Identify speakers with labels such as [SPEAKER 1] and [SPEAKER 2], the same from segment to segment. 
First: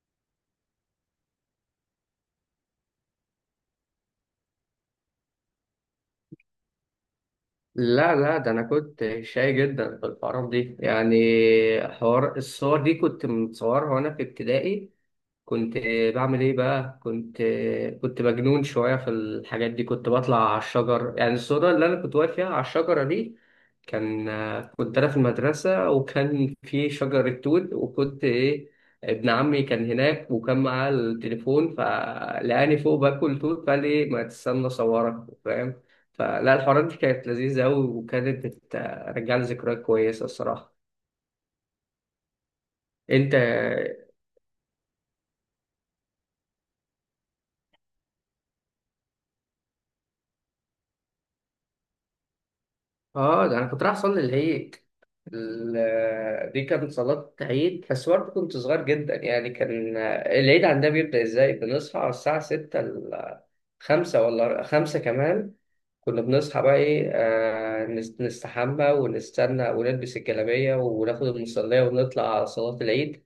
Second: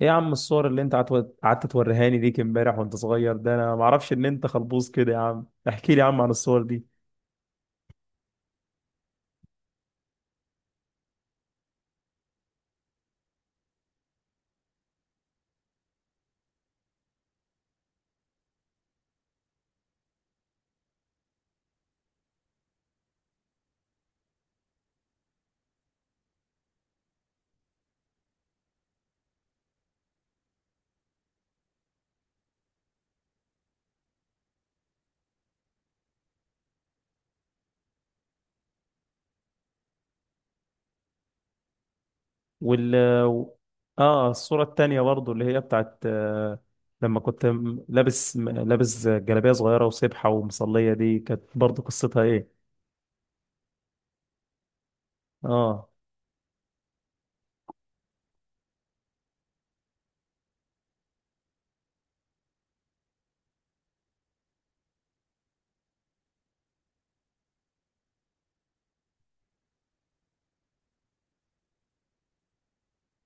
[SPEAKER 1] ايه يا عم؟ الصور اللي انت قعدت توريهاني ديك امبارح وانت صغير ده، انا ما اعرفش ان انت خلبوز كده يا عم. احكي لي يا عم عن الصور دي.
[SPEAKER 2] لا، لا، ده انا كنت شاي جدا في الحوارات دي يعني. حوار الصور دي كنت متصورها وانا في ابتدائي. كنت بعمل ايه بقى، كنت مجنون شويه في الحاجات دي، كنت بطلع على الشجر، يعني الصوره اللي انا كنت واقف فيها على الشجره دي. كان كنت انا في المدرسه وكان في شجره توت، وكنت ايه، ابن عمي كان هناك وكان معاه التليفون فلقاني فوق باكل توت، فقال لي إيه، ما تستنى صورك، فاهم؟ فلا، الحوارات دي كانت لذيذه قوي، وكانت بترجع لي ذكريات كويسه الصراحه.
[SPEAKER 1] وال
[SPEAKER 2] انت
[SPEAKER 1] اه الصورة التانية برضو اللي هي بتاعت لما كنت لابس جلابية صغيرة وسبحة ومصلية، دي كانت برضو قصتها ايه؟
[SPEAKER 2] اه، ده انا كنت رايح اصلي العيد.
[SPEAKER 1] اه،
[SPEAKER 2] دي كانت صلاة عيد، بس برضه كنت صغير جدا. يعني كان العيد عندنا بيبدأ ازاي؟ بنصحى على الساعة ستة، خمسة، ولا خمسة كمان. كنا بنصحى بقى ايه، نستحمى ونستنى ونلبس الجلابية وناخد المصلية ونطلع على صلاة العيد.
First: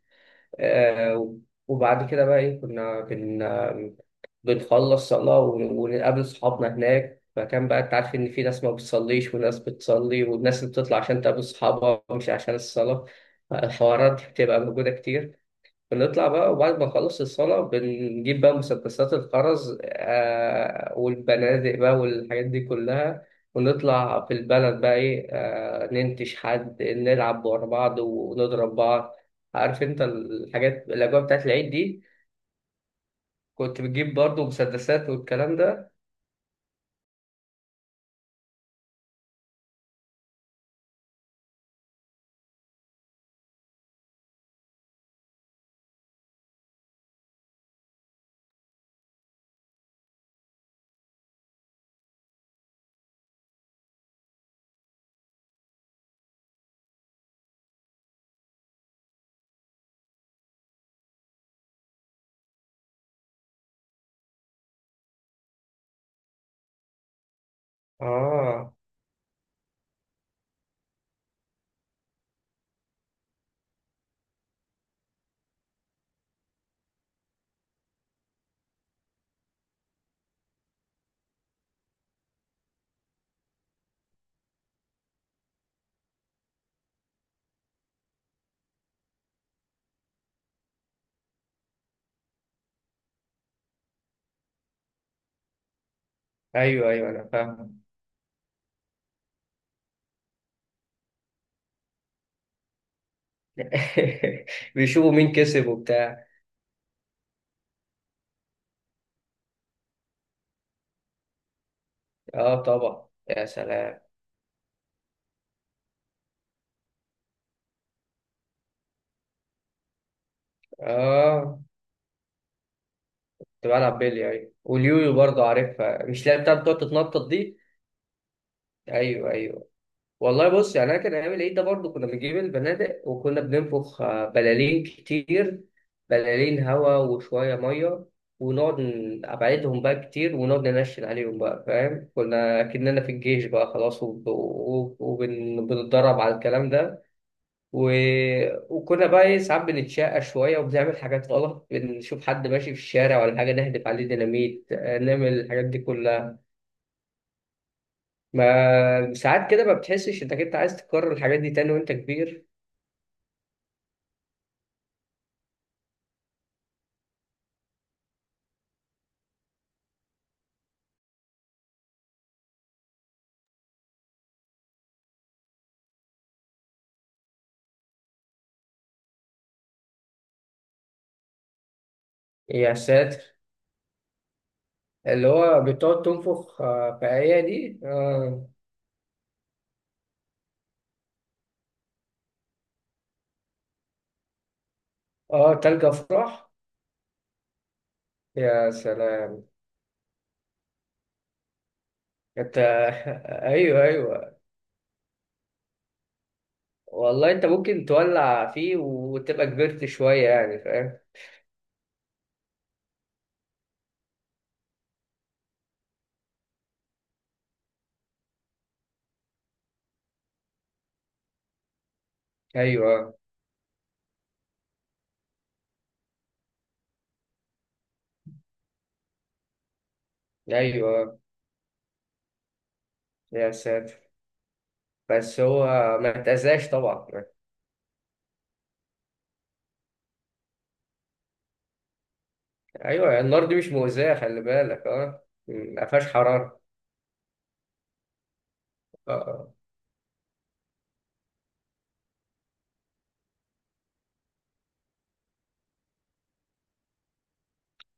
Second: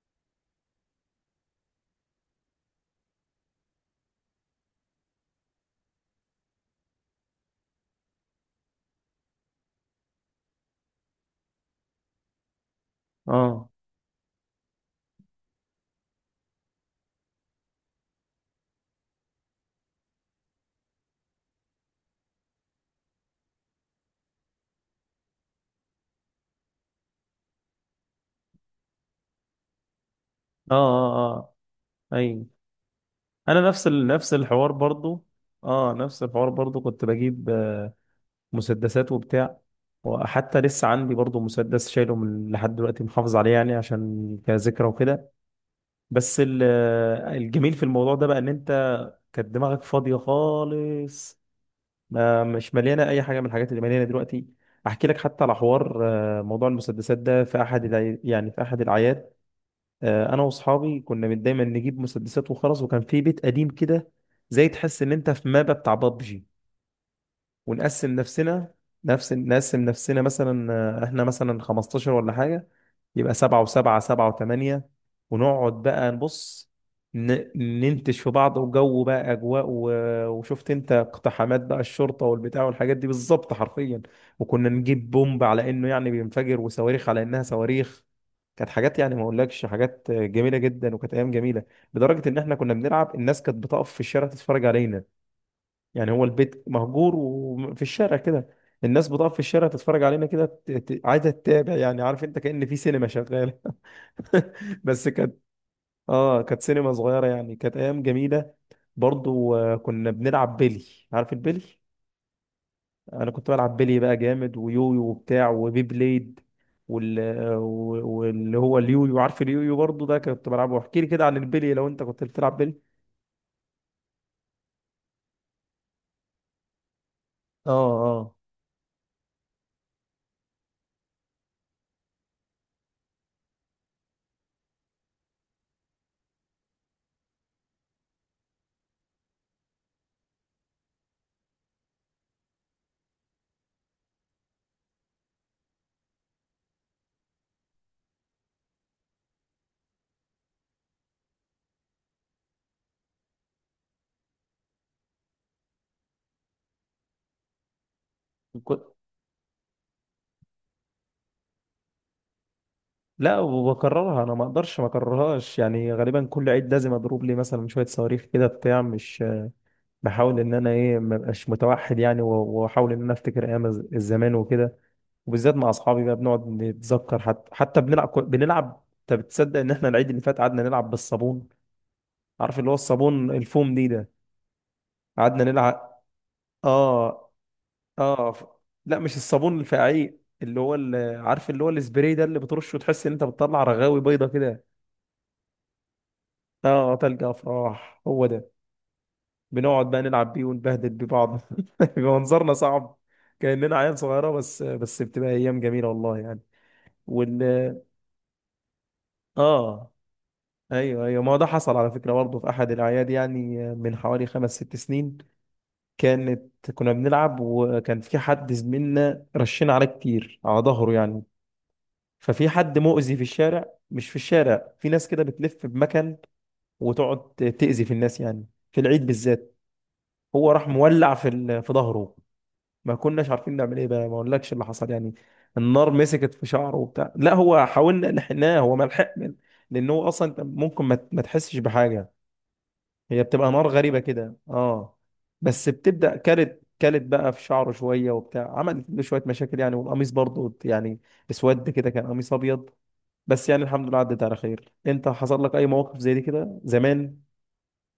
[SPEAKER 2] آه، وبعد كده بقى إيه، كنا بنخلص صلاة ونقابل صحابنا هناك. فكان بقى، أنت عارف إن في ناس ما بتصليش وناس بتصلي، والناس اللي بتطلع عشان تقابل صحابها مش عشان الصلاة.
[SPEAKER 1] اه،
[SPEAKER 2] الحوارات دي بتبقى موجودة كتير. بنطلع بقى، وبعد ما نخلص الصلاة بنجيب بقى مسدسات الخرز، آه، والبنادق بقى والحاجات دي كلها، ونطلع في البلد بقى إيه، آه، ننتش حد، نلعب ورا بعض ونضرب بعض. عارف أنت
[SPEAKER 1] اه،
[SPEAKER 2] الحاجات، الأجواء
[SPEAKER 1] اه،
[SPEAKER 2] بتاعت
[SPEAKER 1] اه،
[SPEAKER 2] العيد دي.
[SPEAKER 1] ايوه، انا
[SPEAKER 2] كنت
[SPEAKER 1] نفس
[SPEAKER 2] بتجيب
[SPEAKER 1] نفس
[SPEAKER 2] برضو
[SPEAKER 1] الحوار
[SPEAKER 2] مسدسات
[SPEAKER 1] برضو.
[SPEAKER 2] والكلام ده.
[SPEAKER 1] اه، نفس الحوار برضو كنت بجيب مسدسات وبتاع، وحتى لسه عندي برضو مسدس شايله من لحد دلوقتي، محافظ عليه يعني عشان كذكرى وكده. بس ال- الجميل في الموضوع ده بقى ان انت كانت دماغك فاضية خالص، ما مش مليانة اي حاجة من الحاجات اللي مليانة دلوقتي. احكي لك حتى على حوار، موضوع المسدسات ده في يعني في احد الاعياد، انا واصحابي كنا من دايما نجيب مسدسات وخلاص، وكان في بيت قديم كده، زي تحس ان انت في مابا بتاع بابجي، ونقسم
[SPEAKER 2] آه،
[SPEAKER 1] نفسنا، نقسم نفسنا مثلا، احنا مثلا 15 ولا حاجة، يبقى سبعة وسبعة، سبعة وثمانية. ونقعد بقى نبص، ن- ننتش في بعض، وجو بقى أجواء وشفت أنت اقتحامات بقى الشرطة والبتاع والحاجات دي بالظبط حرفيا. وكنا نجيب بومب على إنه يعني بينفجر، وصواريخ على إنها صواريخ. كانت حاجات يعني ما أقولكش، حاجات جميلة جدا، وكانت أيام جميلة. لدرجة إن احنا كنا بنلعب الناس كانت بتقف في الشارع تتفرج علينا. يعني هو البيت
[SPEAKER 2] أيوه أيوه،
[SPEAKER 1] مهجور
[SPEAKER 2] أنا فاهم.
[SPEAKER 1] وفي الشارع كده، الناس بتقف في الشارع تتفرج علينا كده، عايزه تتابع يعني، عارف انت، كأن في سينما شغاله. بس
[SPEAKER 2] بيشوفوا مين
[SPEAKER 1] كانت،
[SPEAKER 2] كسب وبتاع.
[SPEAKER 1] اه، كانت سينما صغيره يعني، كانت ايام جميله. برضو كنا بنلعب بيلي، عارف البيلي؟
[SPEAKER 2] آه، طبعا،
[SPEAKER 1] انا
[SPEAKER 2] يا
[SPEAKER 1] كنت بلعب بيلي
[SPEAKER 2] سلام.
[SPEAKER 1] بقى جامد، ويويو وبتاع وبي بليد، وال... آه، و- واللي هو اليويو، عارف اليويو؟ برضو ده كنت بلعبه. احكي لي كده عن
[SPEAKER 2] آه،
[SPEAKER 1] البيلي لو انت كنت بتلعب بيلي.
[SPEAKER 2] كنت بلعب بيلي، ايوه، واليويو برضه عارفها، مش اللي هي بتاعت بتقعد تتنطط دي.
[SPEAKER 1] اه،
[SPEAKER 2] ايوه ايوه. والله بص، يعني انا كان ايام العيد ده برضه كنا بنجيب البنادق، وكنا بننفخ بلالين كتير، بلالين هوا وشويه ميه، ونقعد ابعدهم بقى كتير، ونقعد ننشن عليهم بقى، فاهم؟ كنا كأننا في الجيش بقى خلاص، وبنتدرب على الكلام ده. و... وكنا بقى ايه، ساعات بنتشقى شوية وبنعمل حاجات غلط، بنشوف حد ماشي في الشارع ولا حاجة نهدف عليه ديناميت، نعمل الحاجات دي كلها.
[SPEAKER 1] اه،
[SPEAKER 2] ما ساعات كده ما بتحسش انك انت عايز تكرر الحاجات دي تاني وانت كبير.
[SPEAKER 1] لا وبكررها، انا ما اقدرش ما اكررهاش يعني، غالبا كل عيد لازم اضرب لي مثلا شويه صواريخ كده بتاع، مش بحاول ان انا ما ابقاش متوحد يعني، واحاول ان انا افتكر ايام الزمان وكده. وبالذات مع اصحابي بقى بنقعد نتذكر، حتى بنلعب، انت بتصدق ان احنا العيد اللي فات قعدنا نلعب بالصابون؟ عارف اللي هو
[SPEAKER 2] يا ساتر.
[SPEAKER 1] الصابون الفوم دي ده؟
[SPEAKER 2] اللي
[SPEAKER 1] قعدنا
[SPEAKER 2] هو
[SPEAKER 1] نلعب،
[SPEAKER 2] بتقعد تنفخ في
[SPEAKER 1] اه،
[SPEAKER 2] آية دي،
[SPEAKER 1] اه،
[SPEAKER 2] اه.
[SPEAKER 1] لا مش الصابون الفعيق، اللي هو اللي عارف اللي هو السبراي ده اللي بترشه وتحس ان انت بتطلع رغاوي بيضه كده.
[SPEAKER 2] تلج أفراح.
[SPEAKER 1] اه، تلج افراح، هو ده.
[SPEAKER 2] يا سلام.
[SPEAKER 1] بنقعد بقى نلعب بيه ونبهدل ببعض، بيبقى منظرنا
[SPEAKER 2] انت
[SPEAKER 1] صعب، كأننا
[SPEAKER 2] ايوه
[SPEAKER 1] عيال صغيرة،
[SPEAKER 2] ايوه.
[SPEAKER 1] بس بس بتبقى ايام جميلة والله يعني.
[SPEAKER 2] والله
[SPEAKER 1] وال
[SPEAKER 2] انت ممكن تولع فيه وتبقى كبرت
[SPEAKER 1] اه
[SPEAKER 2] شوية، يعني فاهم؟
[SPEAKER 1] ايوه ايوه، ما هو ده حصل على فكرة برضه في احد الاعياد يعني، من حوالي خمس ست سنين، كنا بنلعب وكان في حد زميلنا رشينا عليه كتير على ظهره يعني. ففي حد مؤذي
[SPEAKER 2] ايوه
[SPEAKER 1] في الشارع، مش في الشارع، في ناس كده بتلف بمكان وتقعد تأذي في الناس يعني، في العيد بالذات. هو راح مولع
[SPEAKER 2] ايوه.
[SPEAKER 1] في في ظهره. ما كناش
[SPEAKER 2] يا
[SPEAKER 1] عارفين نعمل ايه بقى،
[SPEAKER 2] ساتر.
[SPEAKER 1] ما اقولكش اللي حصل يعني.
[SPEAKER 2] بس هو
[SPEAKER 1] النار
[SPEAKER 2] ما
[SPEAKER 1] مسكت في
[SPEAKER 2] اتأذاش
[SPEAKER 1] شعره
[SPEAKER 2] طبعا.
[SPEAKER 1] وبتاع، لا هو حاولنا لحقناه، هو ما لحق من- لان هو اصلا أنت ممكن ما ما تحسش بحاجه.
[SPEAKER 2] ايوه،
[SPEAKER 1] هي
[SPEAKER 2] النار
[SPEAKER 1] بتبقى
[SPEAKER 2] دي
[SPEAKER 1] نار
[SPEAKER 2] مش
[SPEAKER 1] غريبه
[SPEAKER 2] مؤذية،
[SPEAKER 1] كده،
[SPEAKER 2] خلي بالك،
[SPEAKER 1] اه.
[SPEAKER 2] اه،
[SPEAKER 1] بس
[SPEAKER 2] ما فيهاش
[SPEAKER 1] بتبدا
[SPEAKER 2] حرارة.
[SPEAKER 1] كلت كلت بقى في شعره شويه وبتاع، عملت له شويه
[SPEAKER 2] آه.
[SPEAKER 1] مشاكل يعني، والقميص برضه يعني اسود كده، كان قميص ابيض. بس يعني الحمد لله عدت على خير. انت حصل لك اي مواقف زي دي كده زمان؟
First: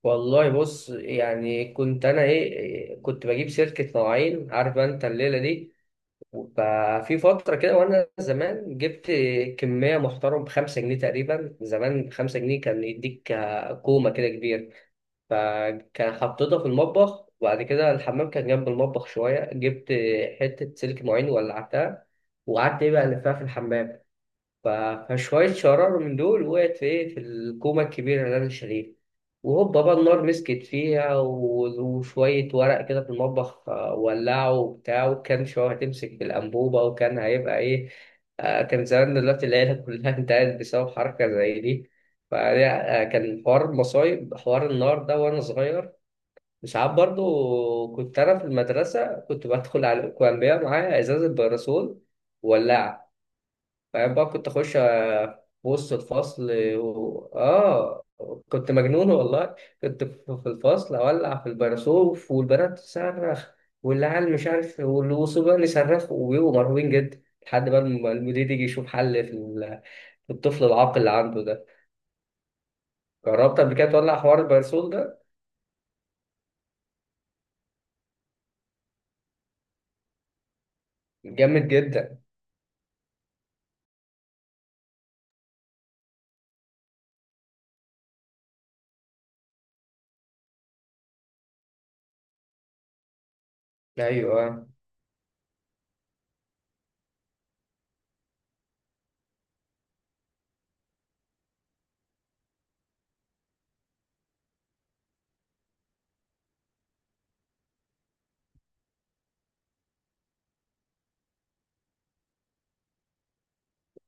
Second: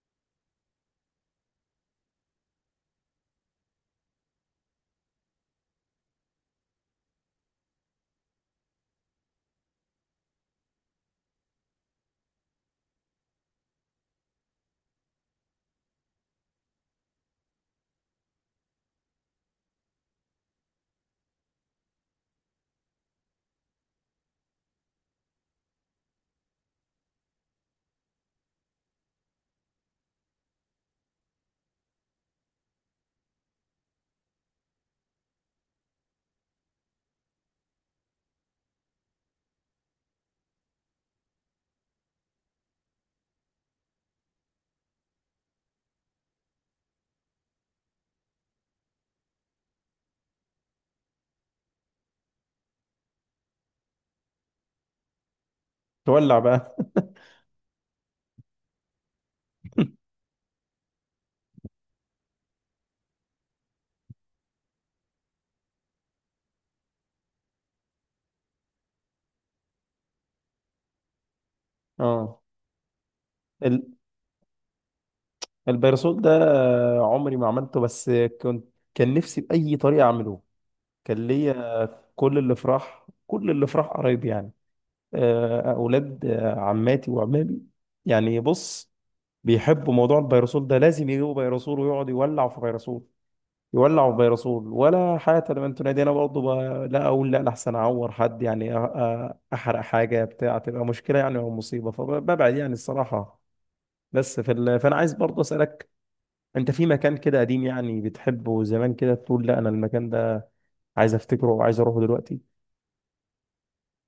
[SPEAKER 2] والله بص، يعني كنت انا ايه، كنت بجيب سلكة مواعين، عارف انت الليلة دي. ففي فترة كده وانا زمان جبت كمية محترم بخمسة جنيه تقريبا، زمان بخمسة جنيه كان يديك كومة كده كبيرة. فكان حطيتها في المطبخ، وبعد كده الحمام كان جنب المطبخ شوية، جبت حتة سلك معين ولعتها، وقعدت إيه بقى ألفها في الحمام. ف- فشوية شرار من دول وقعت في إيه، في الكومة الكبيرة اللي أنا شاريها، وهوبا بقى النار مسكت فيها، وشوية ورق كده في المطبخ ولعوا وبتاع، وكان شوية هتمسك في الأنبوبة، وكان هيبقى إيه، كان زمان دلوقتي العيلة كلها انتهت بسبب حركة زي دي. فكان حوار المصايب حوار النار ده وأنا صغير. وساعات برضو كنت أنا في المدرسة كنت بدخل على الأكوانبية معايا إزازة باراسول، ولا بعد بقى كنت اخش في وسط
[SPEAKER 1] تولع
[SPEAKER 2] الفصل.
[SPEAKER 1] بقى.
[SPEAKER 2] و... اه كنت مجنون والله. كنت في الفصل اولع في البراسوف، والبنات تصرخ والعيال مش عارف، والوصبيان يصرخوا وبيبقوا مرعوبين جدا، لحد بقى ما المدير يجي يشوف حل في في الطفل العاقل اللي عنده ده.
[SPEAKER 1] اه،
[SPEAKER 2] جربت قبل كده تولع حوار البرسول ده؟
[SPEAKER 1] البيرسول ده؟ عمري ما عملته، بس كنت، كان نفسي بأي طريقة أعمله. كان
[SPEAKER 2] جامد
[SPEAKER 1] ليا
[SPEAKER 2] جدا.
[SPEAKER 1] كل اللي فرح، كل اللي فرح قرايبي يعني، أولاد عماتي وعمامي، يعني بص، بيحبوا موضوع البيرسول ده، لازم يجيبوا بيرسول ويقعد يولع في بيرسول، يولع في
[SPEAKER 2] ايوه،
[SPEAKER 1] بيرسول ولا حياة لمن تنادي. أنا برضه لا أقول لا، أنا أحسن أعور حد يعني، أحرق حاجة بتاع تبقى مشكلة يعني أو مصيبة، فببعد يعني الصراحة. فأنا عايز برضه أسألك، انت في مكان كده قديم يعني بتحبه زمان، كده تقول لا انا المكان ده عايز افتكره وعايز اروحه دلوقتي؟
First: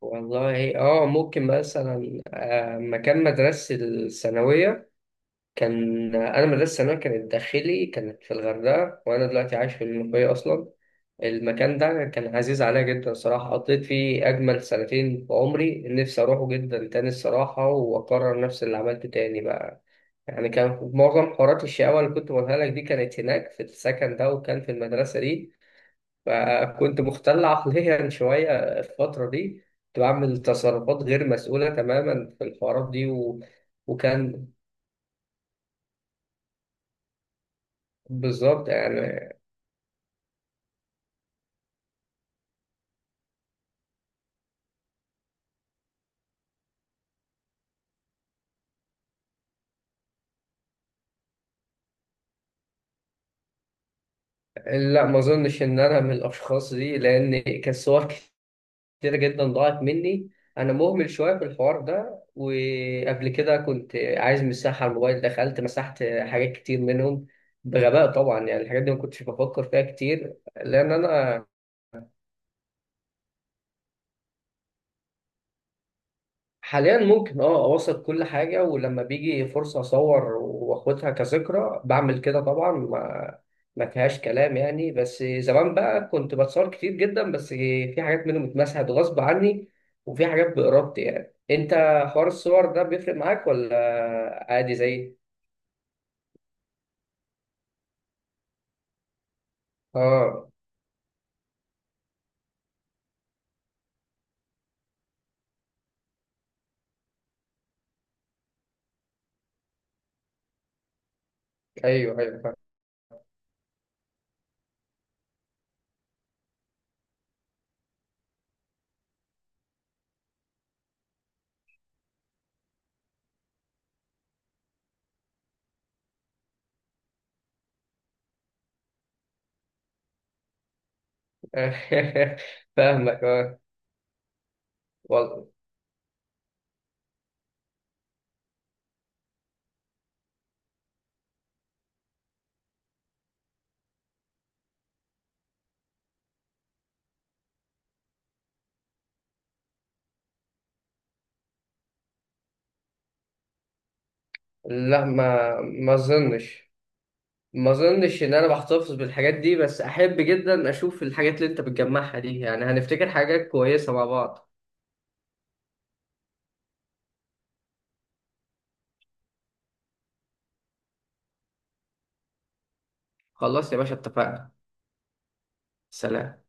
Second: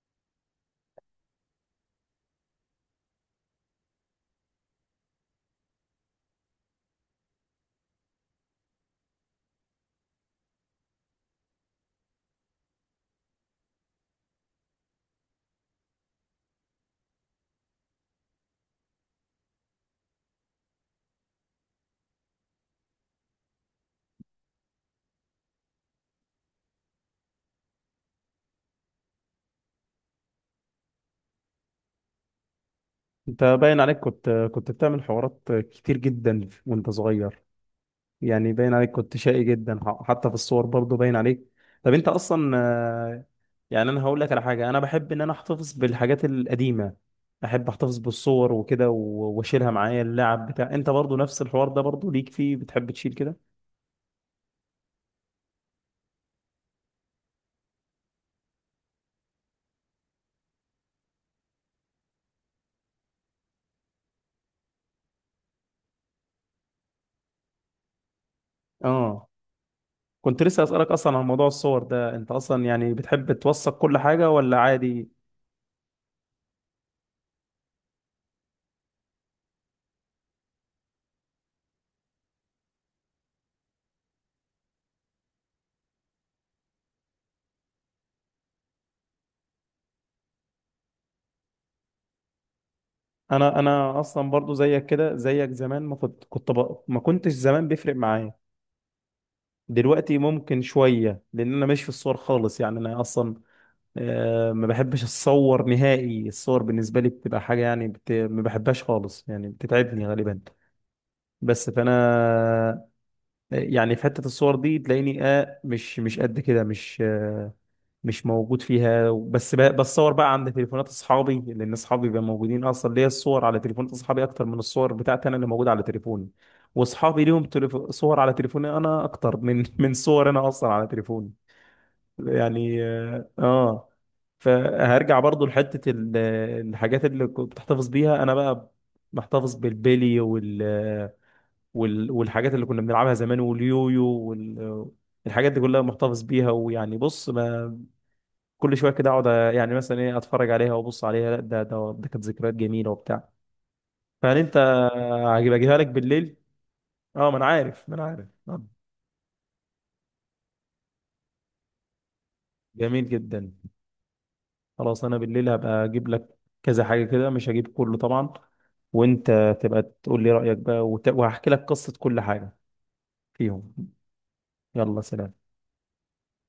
[SPEAKER 2] والله اه، ممكن مثلا مكان مدرسة الثانوية. كان انا مدرسه ثانوي كانت داخلي، كانت في الغردقه، وانا دلوقتي عايش في المنوفيه اصلا. المكان ده كان عزيز عليا جدا صراحه، قضيت فيه اجمل سنتين في عمري، نفسي اروحه جدا تاني الصراحه واكرر نفس اللي عملته تاني بقى. يعني كان معظم حوارات الشقاوه اللي كنت بقولها لك دي كانت هناك في السكن ده، وكان في المدرسه دي. فكنت مختل عقليا شويه، الفتره دي كنت بعمل تصرفات غير مسؤوله تماما في الحوارات دي و...
[SPEAKER 1] انت باين عليك كنت
[SPEAKER 2] وكان
[SPEAKER 1] كنت بتعمل حوارات كتير جدا وانت صغير. يعني
[SPEAKER 2] بالظبط
[SPEAKER 1] باين عليك كنت
[SPEAKER 2] يعني.
[SPEAKER 1] شقي جدا، حتى في الصور برضه باين عليك. طب انت اصلا يعني انا هقول لك على حاجه، انا بحب ان انا احتفظ بالحاجات القديمه، احب احتفظ بالصور وكده واشيلها معايا. اللعب بتاع انت برضه نفس الحوار ده برضه ليك فيه؟ بتحب تشيل كده؟
[SPEAKER 2] لا، ما اظنش ان انا من الاشخاص دي، لان كانت صور كتير جدا ضاعت مني، انا مهمل شويه في الحوار ده. وقبل كده كنت عايز مساحه على الموبايل، دخلت مسحت حاجات كتير منهم، بغباء طبعا. يعني الحاجات دي ما كنتش
[SPEAKER 1] اه،
[SPEAKER 2] بفكر فيها كتير،
[SPEAKER 1] كنت لسه أسألك
[SPEAKER 2] لان
[SPEAKER 1] أصلا عن موضوع
[SPEAKER 2] انا
[SPEAKER 1] الصور ده، أنت أصلا يعني بتحب توثق كل حاجة ولا عادي؟
[SPEAKER 2] حاليا ممكن اه اوثق كل حاجة، ولما بيجي فرصة اصور واخدها كذكرى بعمل كده طبعا، ما فيهاش كلام يعني. بس زمان بقى كنت بتصور كتير جدا، بس في حاجات منهم اتمسحت غصب عني، وفي حاجات بإرادتي. يعني انت، حوار الصور ده بيفرق معاك
[SPEAKER 1] أنا
[SPEAKER 2] ولا
[SPEAKER 1] أنا أصلا برضو
[SPEAKER 2] عادي
[SPEAKER 1] زيك كده،
[SPEAKER 2] زي
[SPEAKER 1] زيك زمان ما ما كنتش زمان بيفرق معايا. دلوقتي
[SPEAKER 2] اه؟
[SPEAKER 1] ممكن شوية لأن أنا ماشي في الصور خالص يعني. أنا أصلا ما بحبش أتصور نهائي، الصور بالنسبة لي بتبقى حاجة يعني ما بحبهاش خالص يعني، بتتعبني غالبا. بس فأنا
[SPEAKER 2] ايوه ايوه، فاهم.
[SPEAKER 1] يعني في حتة الصور دي تلاقيني، آه، مش مش قد كده، مش موجود فيها. بس بتصور بقى عند تليفونات اصحابي، لان اصحابي بيبقوا موجودين اصلا ليا. الصور على تليفونات اصحابي اكتر من الصور بتاعتي انا اللي موجوده على تليفوني. واصحابي ليهم صور على تليفوني انا اكتر من من صور انا اصلا على تليفوني. يعني،
[SPEAKER 2] فاهمك،
[SPEAKER 1] اه،
[SPEAKER 2] اه.
[SPEAKER 1] آه. فهرجع برضو
[SPEAKER 2] والله
[SPEAKER 1] لحته الحاجات اللي كنت بتحتفظ بيها. انا بقى محتفظ بالبيلي وال... وال... والحاجات اللي كنا بنلعبها زمان، واليويو وال... الحاجات دي كلها محتفظ بيها، ويعني بص، ما كل شويه كده اقعد، يعني مثلا ايه، اتفرج عليها وابص عليها، لا ده ده ده كانت ذكريات جميله وبتاع. فهل انت
[SPEAKER 2] لا،
[SPEAKER 1] هجيب
[SPEAKER 2] ما
[SPEAKER 1] اجيبها لك
[SPEAKER 2] ما
[SPEAKER 1] بالليل؟
[SPEAKER 2] اظنش
[SPEAKER 1] اه، ما انا
[SPEAKER 2] ما
[SPEAKER 1] عارف، ما انا
[SPEAKER 2] اظنش
[SPEAKER 1] عارف،
[SPEAKER 2] ان انا بحتفظ بالحاجات دي، بس احب جدا اشوف الحاجات اللي انت بتجمعها دي، يعني
[SPEAKER 1] جميل
[SPEAKER 2] هنفتكر حاجات
[SPEAKER 1] جدا.
[SPEAKER 2] كويسة مع بعض.
[SPEAKER 1] خلاص انا بالليل هبقى اجيب لك كذا حاجه كده، مش هجيب كله طبعا، وانت تبقى تقول لي رايك بقى، وهحكي لك قصه كل حاجه فيهم.
[SPEAKER 2] خلاص يا باشا، اتفقنا.
[SPEAKER 1] يلا، سلام.
[SPEAKER 2] سلام.